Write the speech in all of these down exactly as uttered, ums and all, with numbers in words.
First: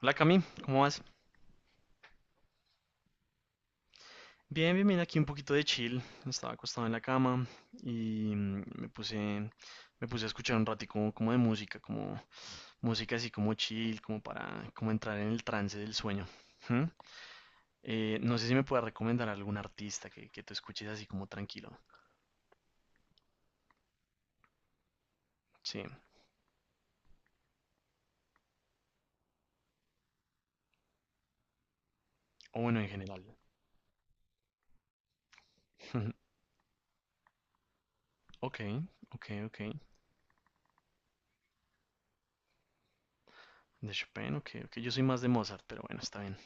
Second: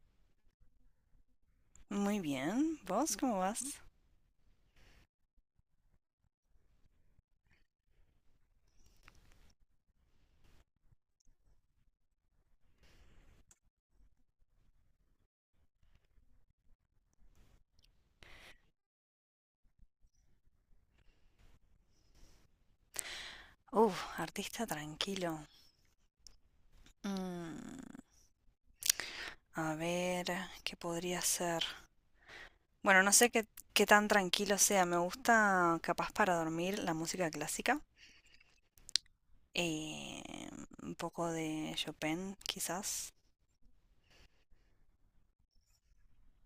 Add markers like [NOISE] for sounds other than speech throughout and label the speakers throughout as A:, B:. A: Hola Cami, ¿cómo vas?
B: Muy bien. ¿Vos cómo vas?
A: Bien, bien, bien, aquí un poquito de chill. Estaba acostado en la cama y mm, me puse, me puse a escuchar un ratico como de música, como música así como chill, como para como entrar en el trance del sueño. ¿Mm? Eh, no sé si me puedes recomendar algún artista que, que tú escuches así como tranquilo.
B: Uf, artista tranquilo.
A: Sí,
B: Mm, a ver, ¿qué podría ser?
A: o bueno, en
B: Bueno, no
A: general.
B: sé qué, qué tan tranquilo sea. Me gusta, capaz
A: [LAUGHS]
B: para dormir, la música clásica.
A: Ok, ok, ok.
B: Eh, un poco de Chopin, quizás.
A: De Chopin, ok, ok. Yo soy más de Mozart, pero bueno, está bien.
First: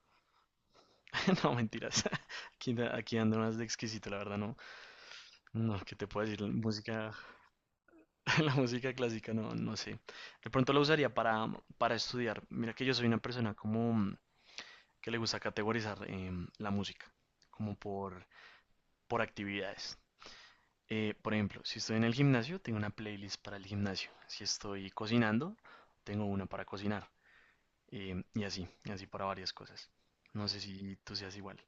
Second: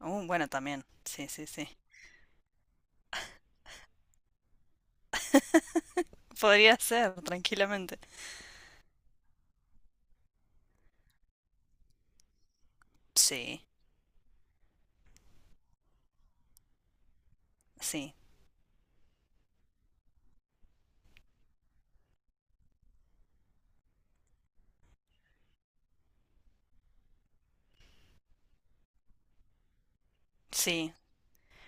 B: Uh, bueno, también. Sí,
A: [LAUGHS]
B: sí,
A: No,
B: sí.
A: mentiras. [LAUGHS] Aquí, aquí ando más de exquisito, la verdad, no. No, ¿qué te puedo decir? La
B: Podría ser,
A: música,
B: tranquilamente.
A: [LAUGHS] la música clásica, no, no sé. De pronto la usaría para, para estudiar. Mira que yo soy una persona
B: Sí,
A: como mm, que le gusta categorizar em, la música, como
B: sí,
A: por, por actividades. Eh, por ejemplo, si estoy en el gimnasio, tengo una playlist para el gimnasio. Si estoy cocinando, tengo una para cocinar. Em, y así, y así para varias cosas. No sé
B: sí,
A: si tú seas igual.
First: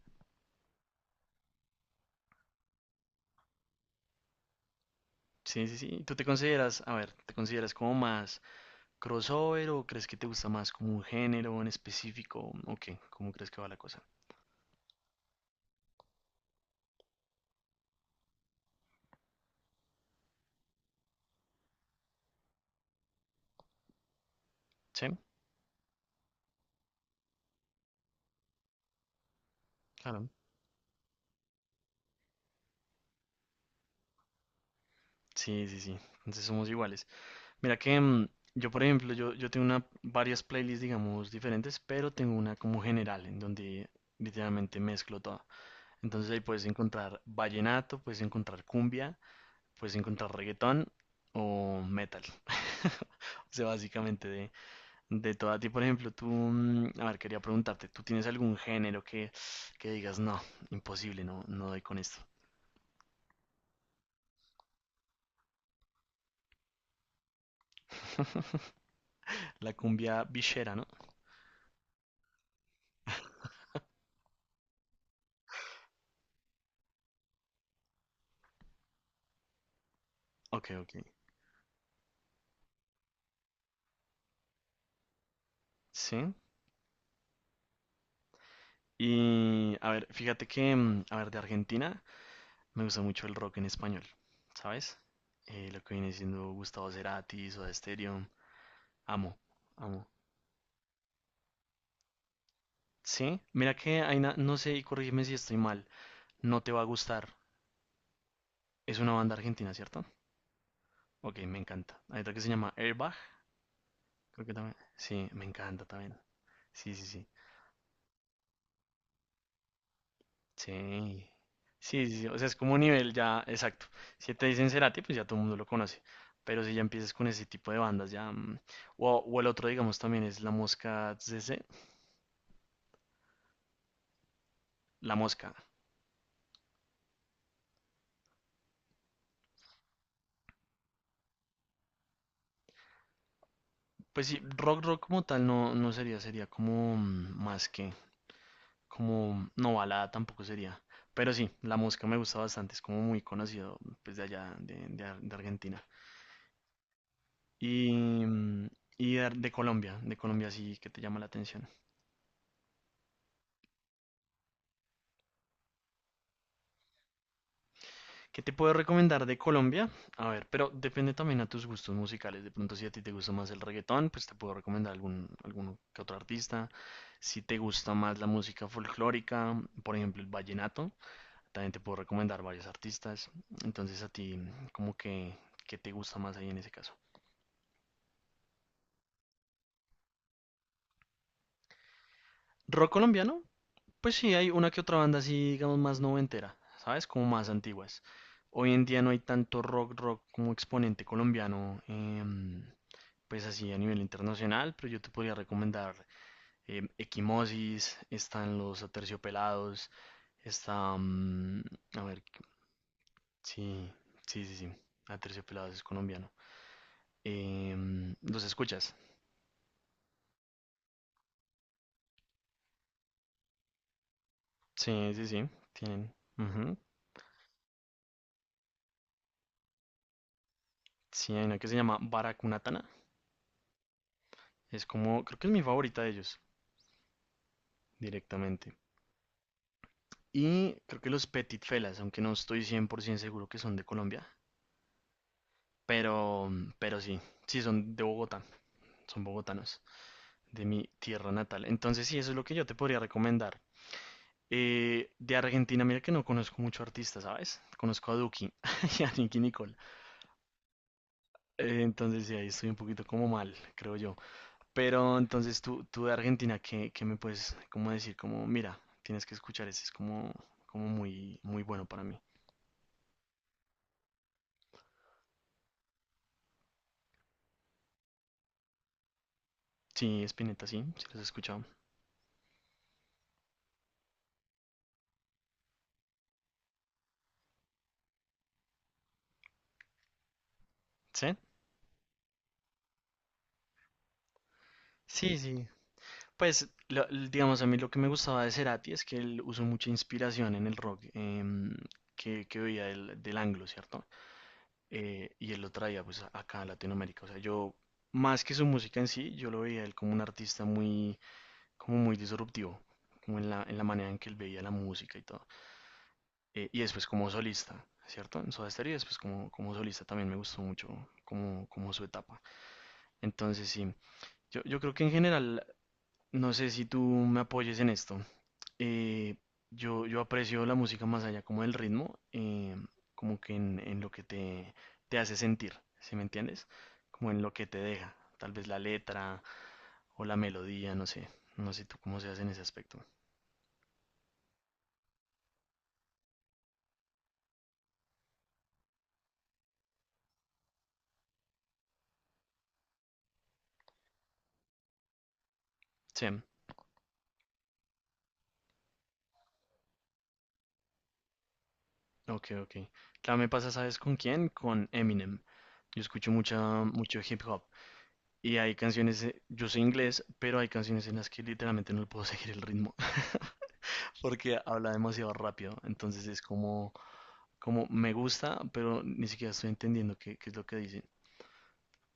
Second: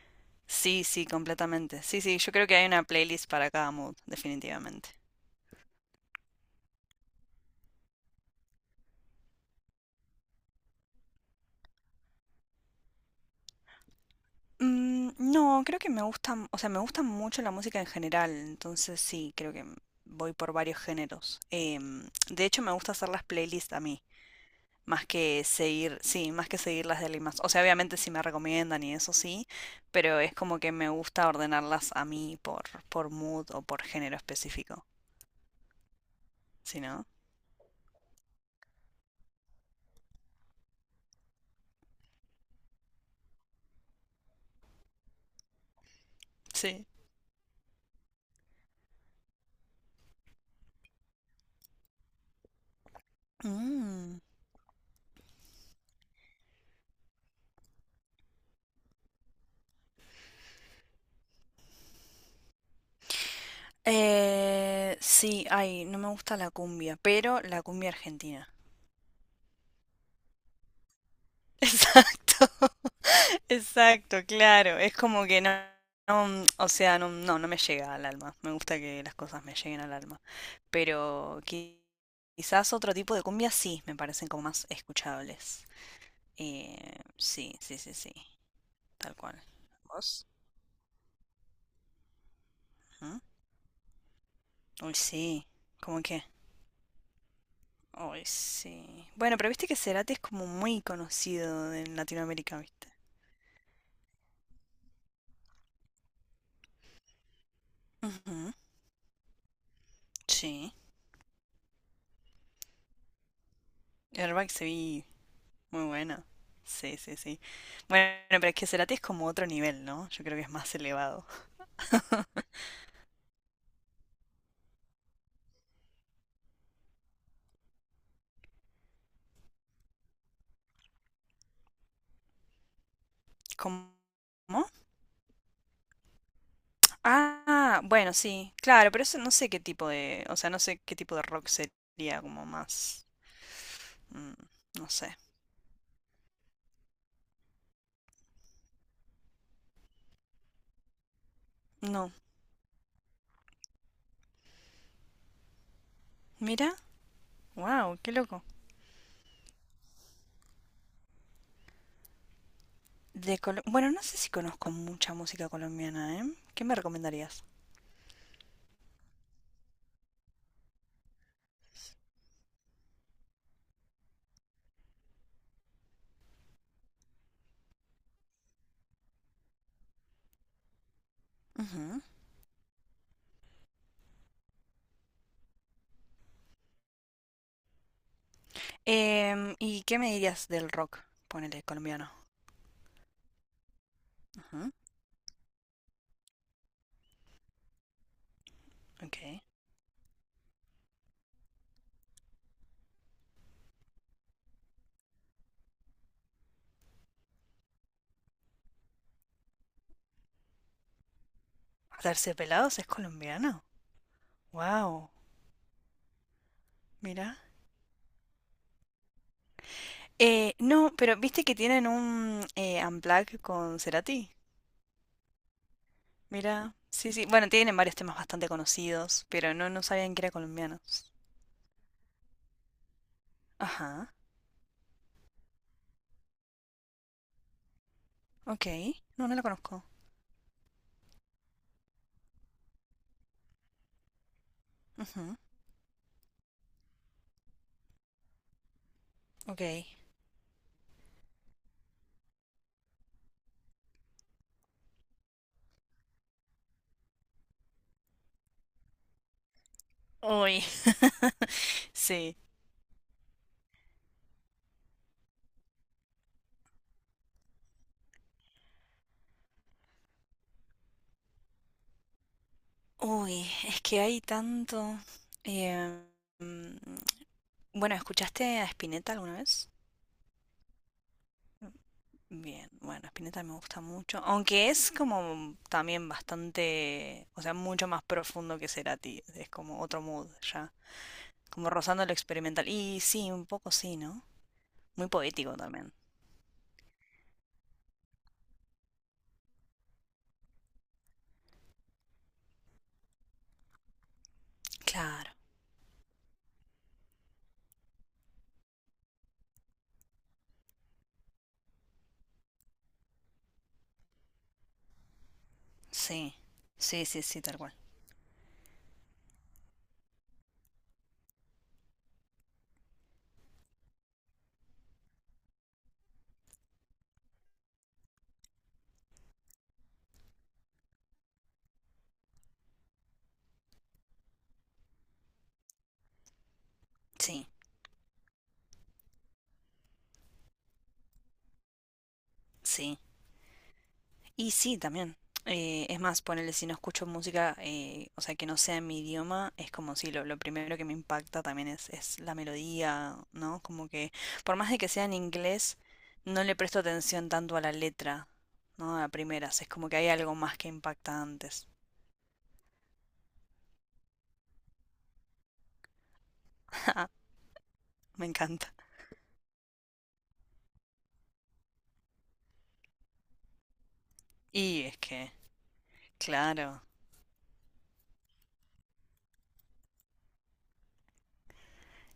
B: sí, sí, completamente. Sí, sí, yo creo que hay una playlist para cada mood, definitivamente.
A: Sí, sí, sí. ¿Tú te consideras, a ver, ¿Te consideras como más ¿Crossover o crees que te gusta más como un género en específico? ¿O qué? ¿Cómo crees que va la cosa?
B: Mm, no, creo que me gustan, o sea, me gusta mucho la música en general, entonces sí, creo que voy por varios géneros. Em, de hecho, me gusta hacer las playlists a mí,
A: ¿Sí?
B: más que seguir, sí, más que seguir las de alguien más. O sea, obviamente si me recomiendan y eso sí, pero
A: Claro.
B: es como que me gusta ordenarlas a mí por, por mood o por género específico,
A: Sí, sí, sí. Entonces somos
B: ¿si no?
A: iguales. Mira que mm, yo, por ejemplo, yo, yo tengo una, varias playlists, digamos, diferentes, pero tengo una como general, en donde literalmente mezclo todo. Entonces ahí puedes
B: Sí.
A: encontrar vallenato, puedes encontrar cumbia, puedes encontrar reggaetón o metal. [LAUGHS] O sea,
B: Mm.
A: básicamente de, De toda ti, por ejemplo, tú, mm, a ver, quería preguntarte, ¿tú tienes algún género que, que digas, no, imposible, no, no doy con esto?
B: Eh, sí, ay, no me gusta la cumbia, pero la cumbia argentina.
A: [LAUGHS] La cumbia villera, ¿no?
B: Exacto, [LAUGHS] exacto, claro. Es como que no, no, o sea, no, no, no me llega al alma. Me gusta que las cosas me lleguen al alma.
A: Ok, ok.
B: Pero qui- quizás otro tipo de cumbia sí, me parecen como más escuchables.
A: Sí.
B: Eh, sí, sí, sí, sí, tal cual.
A: Y, a ver,
B: ¿Vos?
A: fíjate que, mm, a ver, de Argentina me gusta
B: Ujú.
A: mucho el rock en español,
B: Uy,
A: ¿sabes?
B: sí.
A: Eh, lo que
B: ¿Cómo
A: viene
B: qué?
A: siendo Gustavo Cerati, Soda
B: Uy,
A: Stereo,
B: sí. Bueno,
A: amo,
B: pero viste que
A: amo.
B: Cerati es como muy conocido en Latinoamérica, ¿viste?
A: Sí, mira que hay na- no sé, y corrígeme si estoy mal, no te va a gustar.
B: Ujú.
A: Es una banda argentina, ¿cierto?
B: Sí.
A: Ok, me encanta. Hay otra que se llama Airbag. Creo
B: ¿Airbag
A: que
B: se
A: también.
B: vi?
A: Sí, me encanta
B: Muy
A: también.
B: bueno.
A: Sí,
B: Sí,
A: sí,
B: sí,
A: sí.
B: sí. Bueno, pero es que Cerati es como otro nivel, ¿no? Yo creo que es más elevado.
A: Sí. Sí, sí, sí. O sea, es como un nivel ya exacto. Si te dicen Cerati, pues ya todo el mundo lo conoce. Pero si ya empiezas con ese tipo de bandas, ya. mm, O, o el otro, digamos, también es La Mosca C C.
B: ¿Cómo?
A: La Mosca.
B: Ah, bueno, sí. Claro, pero eso no sé qué tipo de, o sea, no sé qué tipo de rock sería como más,
A: Pues
B: mm,
A: sí, rock,
B: no
A: rock
B: sé.
A: como tal no, no sería. Sería como mm, más que. Como. No, balada tampoco sería. Pero sí, La Mosca
B: No.
A: me gusta bastante. Es como muy conocido, pues de allá, de, de Ar- de Argentina.
B: Mira,
A: y,
B: wow, qué loco.
A: mm, y de, de Colombia, de Colombia sí que te llama la atención.
B: De Colo- bueno, no sé si conozco mucha música colombiana, ¿eh? ¿Qué me recomendarías?
A: ¿Qué te puedo recomendar de Colombia? A ver, pero depende también a tus gustos musicales. De pronto, si a ti te gusta más el reggaetón, pues te puedo recomendar algún, algún que otro artista. Si te gusta más la música folclórica, por ejemplo, el vallenato, también te puedo
B: Ujú.
A: recomendar varios artistas. Entonces, a ti, como que, ¿Qué te gusta más ahí en ese caso?
B: Em, ¿y qué me dirías del rock? Ponele colombiano.
A: Rock colombiano, pues sí, hay una
B: Ujú.
A: que otra banda así, digamos, más noventera, ¿sabes? Como más antiguas. Hoy en día no hay
B: Ok.
A: tanto rock, rock como exponente colombiano, em, pues así a nivel internacional, pero yo te podría recomendar em, Equimosis, están los Aterciopelados, está... mm, a ver,
B: Terciopelados es colombiano.
A: sí, sí, sí, sí,
B: Wow.
A: Aterciopelados es colombiano.
B: Mira.
A: Em, ¿los escuchas?
B: Eh, no, pero viste que tienen un eh, Unplugged con Cerati.
A: Sí, sí, sí, tienen.
B: Mira.
A: Ujú.
B: Sí, sí. Bueno, tienen varios temas bastante conocidos, pero no, no sabían que eran colombianos.
A: Sí, hay una que se llama Baracunatana,
B: Ajá.
A: es como, creo que es mi favorita de ellos.
B: Ok.
A: Directamente.
B: No, no la conozco.
A: Y creo que los Petit Felas, aunque no estoy cien por ciento seguro que son de Colombia,
B: Ujú.
A: pero, pero sí, sí son de Bogotá, son
B: Ok.
A: bogotanos, de mi tierra natal. Entonces sí, eso es lo que yo te podría recomendar. Eh, de Argentina, mira que no conozco mucho artista, ¿sabes? Conozco a Duki [LAUGHS] y a Nicki Nicole.
B: Uy.
A: Eh, entonces sí,
B: Sí.
A: ahí estoy un poquito como mal, creo yo. Pero entonces tú, tú de Argentina, ¿qué, ¿qué me puedes como decir? Como, mira, tienes que escuchar ese, es como, como muy, muy bueno para mí.
B: Uy, es que hay tanto. Eh, mm, bueno, ¿escuchaste a Spinetta alguna vez?
A: Sí, Spinetta, sí, sí los he escuchado.
B: Bien, bueno, Spinetta me gusta mucho, aunque es como también bastante, o sea, mucho más profundo que Cerati, es como otro mood ya,
A: ¿Sí?
B: como rozando lo experimental. Y sí, un poco sí, ¿no? Muy
A: Sí,
B: poético
A: sí.
B: también.
A: Pues, lo- l- digamos, a mí lo que me gustaba de Cerati es que él usó mucha inspiración en el rock em, que, que veía del, del anglo, ¿cierto? Eh,
B: Claro,
A: y él lo traía pues a- acá a Latinoamérica. O sea, yo, más que su música en sí, yo lo veía él como un artista muy, como muy disruptivo, como en la, en la manera en que él veía la música y todo.
B: sí,
A: Eh, y
B: sí,
A: después
B: sí,
A: como
B: sí, tal cual.
A: solista, ¿cierto? En Soda Stereo y después como, como solista también me gustó mucho como, como su etapa. Entonces sí, Yo, yo creo que en general, no sé si tú me apoyes en esto. eh, yo, yo aprecio la música más allá como del ritmo, eh, como que en, en lo que te, te hace sentir, ¿sí me entiendes? Como en
B: Sí,
A: lo que te deja, tal vez la letra o la melodía, no sé, no sé tú cómo seas en ese
B: sí.
A: aspecto.
B: Y sí, también. Eh, es más, ponele, si no escucho música, eh, o sea, que no sea en mi idioma, es como si lo, lo primero que me impacta también es, es la melodía, ¿no? Como que, por más de que sea en inglés,
A: Sí,
B: no le presto atención tanto a la letra, ¿no? A primeras, es como que hay algo más que impacta antes.
A: ok, ok. Claro, me pasa, ¿sabes con quién? Con Eminem. Yo escucho mucha, mucho
B: [LAUGHS]
A: hip hop.
B: Me
A: Y
B: encanta.
A: hay canciones, eh, yo soy inglés, pero hay canciones en las que literalmente no le puedo [LAUGHS] seguir el ritmo. Porque
B: Y
A: habla
B: es
A: demasiado
B: que,
A: rápido. Entonces es
B: claro.
A: como, como me gusta, pero ni siquiera estoy entendiendo qué, qué es lo que dicen.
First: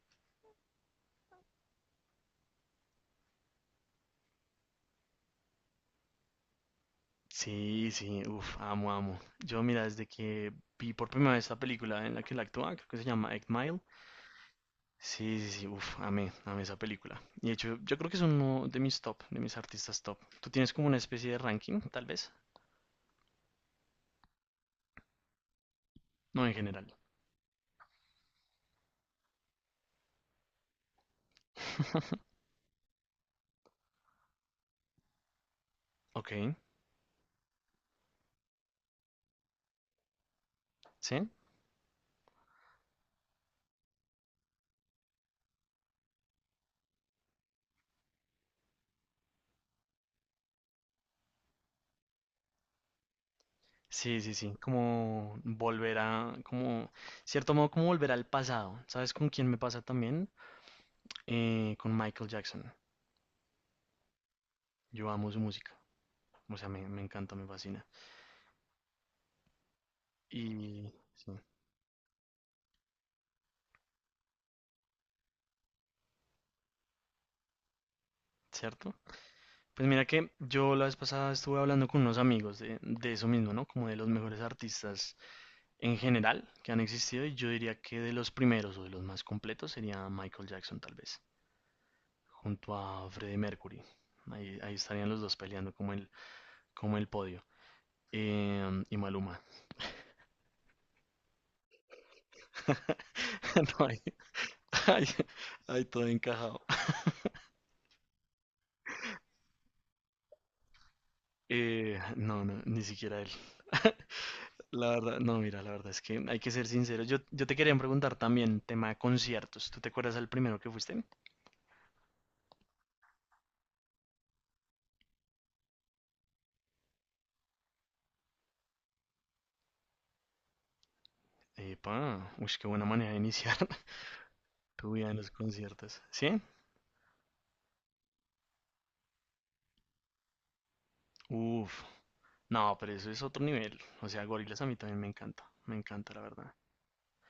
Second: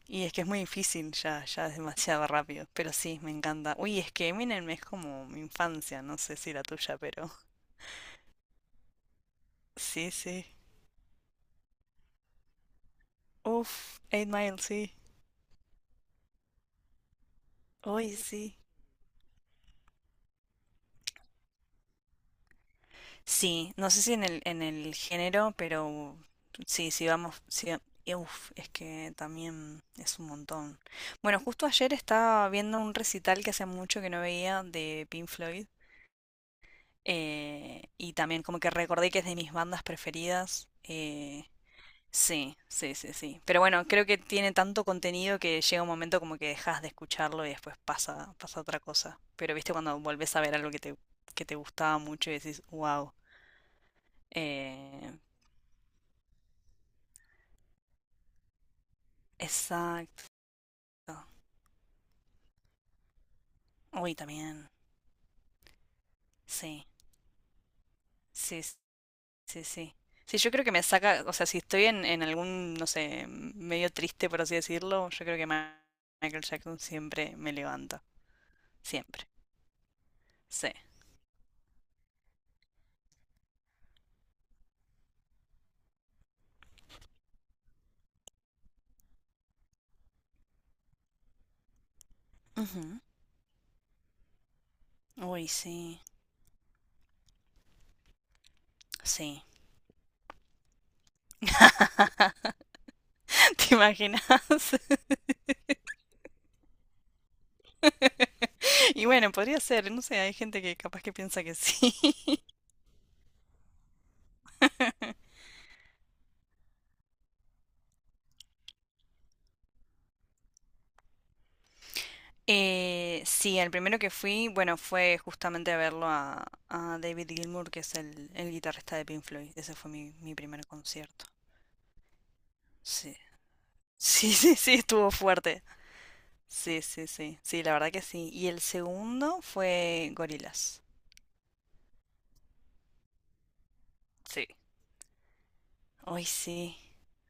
B: Y es que es muy difícil, ya, ya es demasiado rápido. Pero sí, me encanta. Uy, es que Eminem es como mi infancia, no sé si la tuya, pero
A: Sí, sí, uff, amo, amo. Yo,
B: [LAUGHS]
A: mira, desde
B: sí, sí.
A: que vi por primera vez esta película en la que él actúa, creo que se llama Eight Mile.
B: Uf, Eight Mile, sí.
A: Sí, sí, sí, uff, amé, amé esa película. Y de hecho, yo creo
B: Uy,
A: que es
B: sí.
A: uno de mis top, de mis artistas top. ¿Tú tienes como una especie de ranking, tal vez?
B: Sí, no sé si en el, en el género, pero
A: No, en
B: sí,
A: general.
B: sí vamos, sí, y uf, es que también es un montón. Bueno, justo ayer
A: [LAUGHS]
B: estaba viendo un recital que hace mucho que no veía de Pink Floyd,
A: Ok,
B: eh, y también como que recordé que es de mis bandas preferidas.
A: sí.
B: eh, Sí, sí, sí, sí. Pero bueno, creo que tiene tanto contenido que llega un momento como que dejas de escucharlo y después pasa, pasa otra cosa. Pero viste cuando volvés a ver algo que te, que te gustaba mucho y decís, wow.
A: Sí, sí, sí,
B: Eh,
A: como volver a, como, cierto modo, como volver al pasado. ¿Sabes con quién me pasa
B: exacto.
A: también? Eh, con Michael Jackson.
B: Uy, también.
A: Yo amo su música, o sea,
B: Sí,
A: me, me encanta, me fascina.
B: sí, s- sí, sí. Sí, yo creo que me
A: Y,
B: saca,
A: sí,
B: o sea, si estoy en, en algún, no sé, m- medio triste, por así decirlo, yo creo que Ma- Michael Jackson siempre me levanta.
A: ¿cierto?
B: Siempre.
A: Pues mira que
B: Sí.
A: yo la vez pasada estuve hablando con unos amigos de, de eso mismo, ¿no? Como de los mejores artistas en general que han existido y yo diría que de los primeros o de los más completos sería Michael Jackson tal vez, junto
B: Ujú.
A: a Freddie Mercury. Ahí, ahí estarían los dos
B: Uy,
A: peleando como
B: sí.
A: el, como el podio. Em, y Maluma.
B: Sí. [LAUGHS]
A: [LAUGHS]
B: ¿Te
A: No hay,
B: imaginas? [LAUGHS]
A: hay, hay todo encajado.
B: Y bueno, podría ser, no sé, hay gente que capaz que piensa que sí.
A: Eh,
B: [LAUGHS]
A: no, no, ni siquiera él. [LAUGHS] La verdad, no, mira, la verdad es que hay que ser sincero. Yo, yo te quería preguntar también, tema de conciertos. ¿Tú te acuerdas del primero que fuiste?
B: Eh, sí, el primero que fui, bueno, fue justamente a verlo a, a David Gilmour, que es el, el guitarrista de Pink Floyd. Ese fue mi, mi primer concierto.
A: Epa, uy, qué buena manera de
B: Sí. [LAUGHS]
A: iniciar [LAUGHS]
B: Sí, sí, sí,
A: tu vida
B: estuvo
A: en los
B: fuerte.
A: conciertos. ¿Sí?
B: Sí, sí, sí. Sí, la verdad que sí. Y el segundo fue Gorillaz.
A: Uf, no, pero eso es otro nivel. O sea,
B: Sí.
A: Gorillaz a mí también me encanta, me encanta, la
B: Ay,
A: verdad.
B: sí.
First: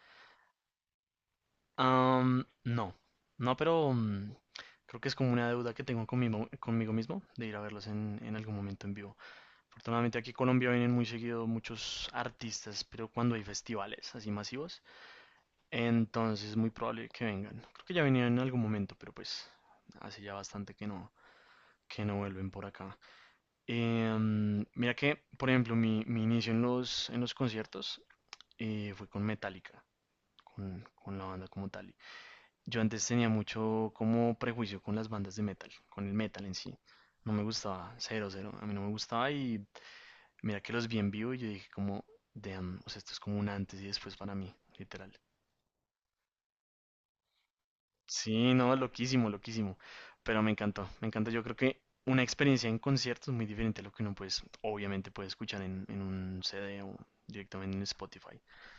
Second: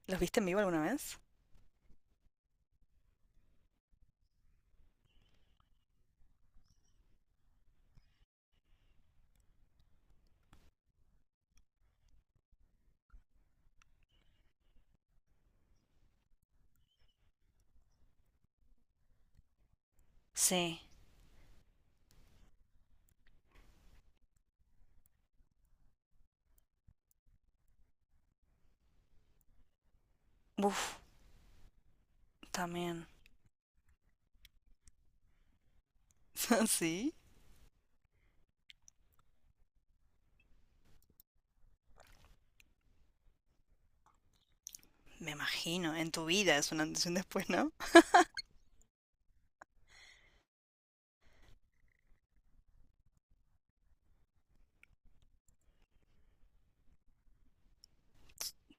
B: ¿Los viste en vivo alguna vez?
A: Am, no, no, pero mm, creo que es como una deuda que tengo conmigo, conmigo mismo de ir a verlos en, en algún momento en vivo. Afortunadamente aquí en Colombia vienen muy seguido muchos artistas, pero cuando hay festivales así masivos, entonces es muy probable que vengan. Creo que ya venían en algún momento, pero pues hace ya bastante
B: Sí.
A: que no, que no vuelven por acá. Em, mira que, por ejemplo, mi, mi inicio en los, en los conciertos eh, fue con Metallica, con,
B: Uf,
A: con la banda como tal. Yo antes
B: también.
A: tenía mucho como prejuicio con las bandas de metal, con el metal en
B: [LAUGHS]
A: sí.
B: ¿Sí?
A: No me gustaba, cero, cero. A mí no me gustaba y mira que los vi en vivo y yo dije como, damn, o sea, esto es como un antes y después para mí, literal.
B: Me imagino, en tu vida es un antes y un después, ¿no?
A: Sí, no, loquísimo, loquísimo. Pero me encantó, me encanta. Yo creo que una experiencia en concierto es muy diferente a lo que uno pues, obviamente puede escuchar en, en un C D o directamente en Spotify.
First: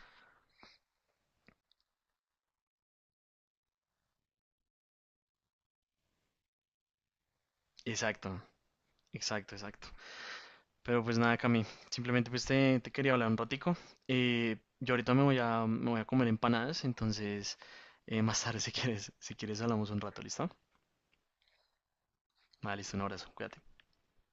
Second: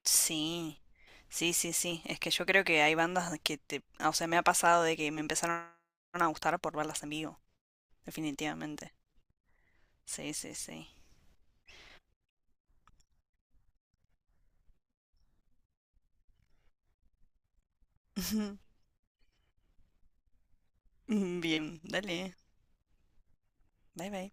B: Sí, sí, sí, sí. Es que yo creo que hay bandas que te... O sea, me ha pasado de que me empezaron a gustar por verlas en vivo,
A: Exacto,
B: definitivamente.
A: exacto, exacto.
B: Sí, sí, sí.
A: Pero pues nada, Cami, simplemente pues te, te quería hablar un ratico. Eh, yo ahorita me voy a, me voy a comer empanadas, entonces eh, más tarde [LAUGHS] si
B: [LAUGHS]
A: quieres, si quieres hablamos un rato, ¿listo?
B: Bien, dale.
A: Vale, listo, un abrazo, cuídate.
B: Bye, bye.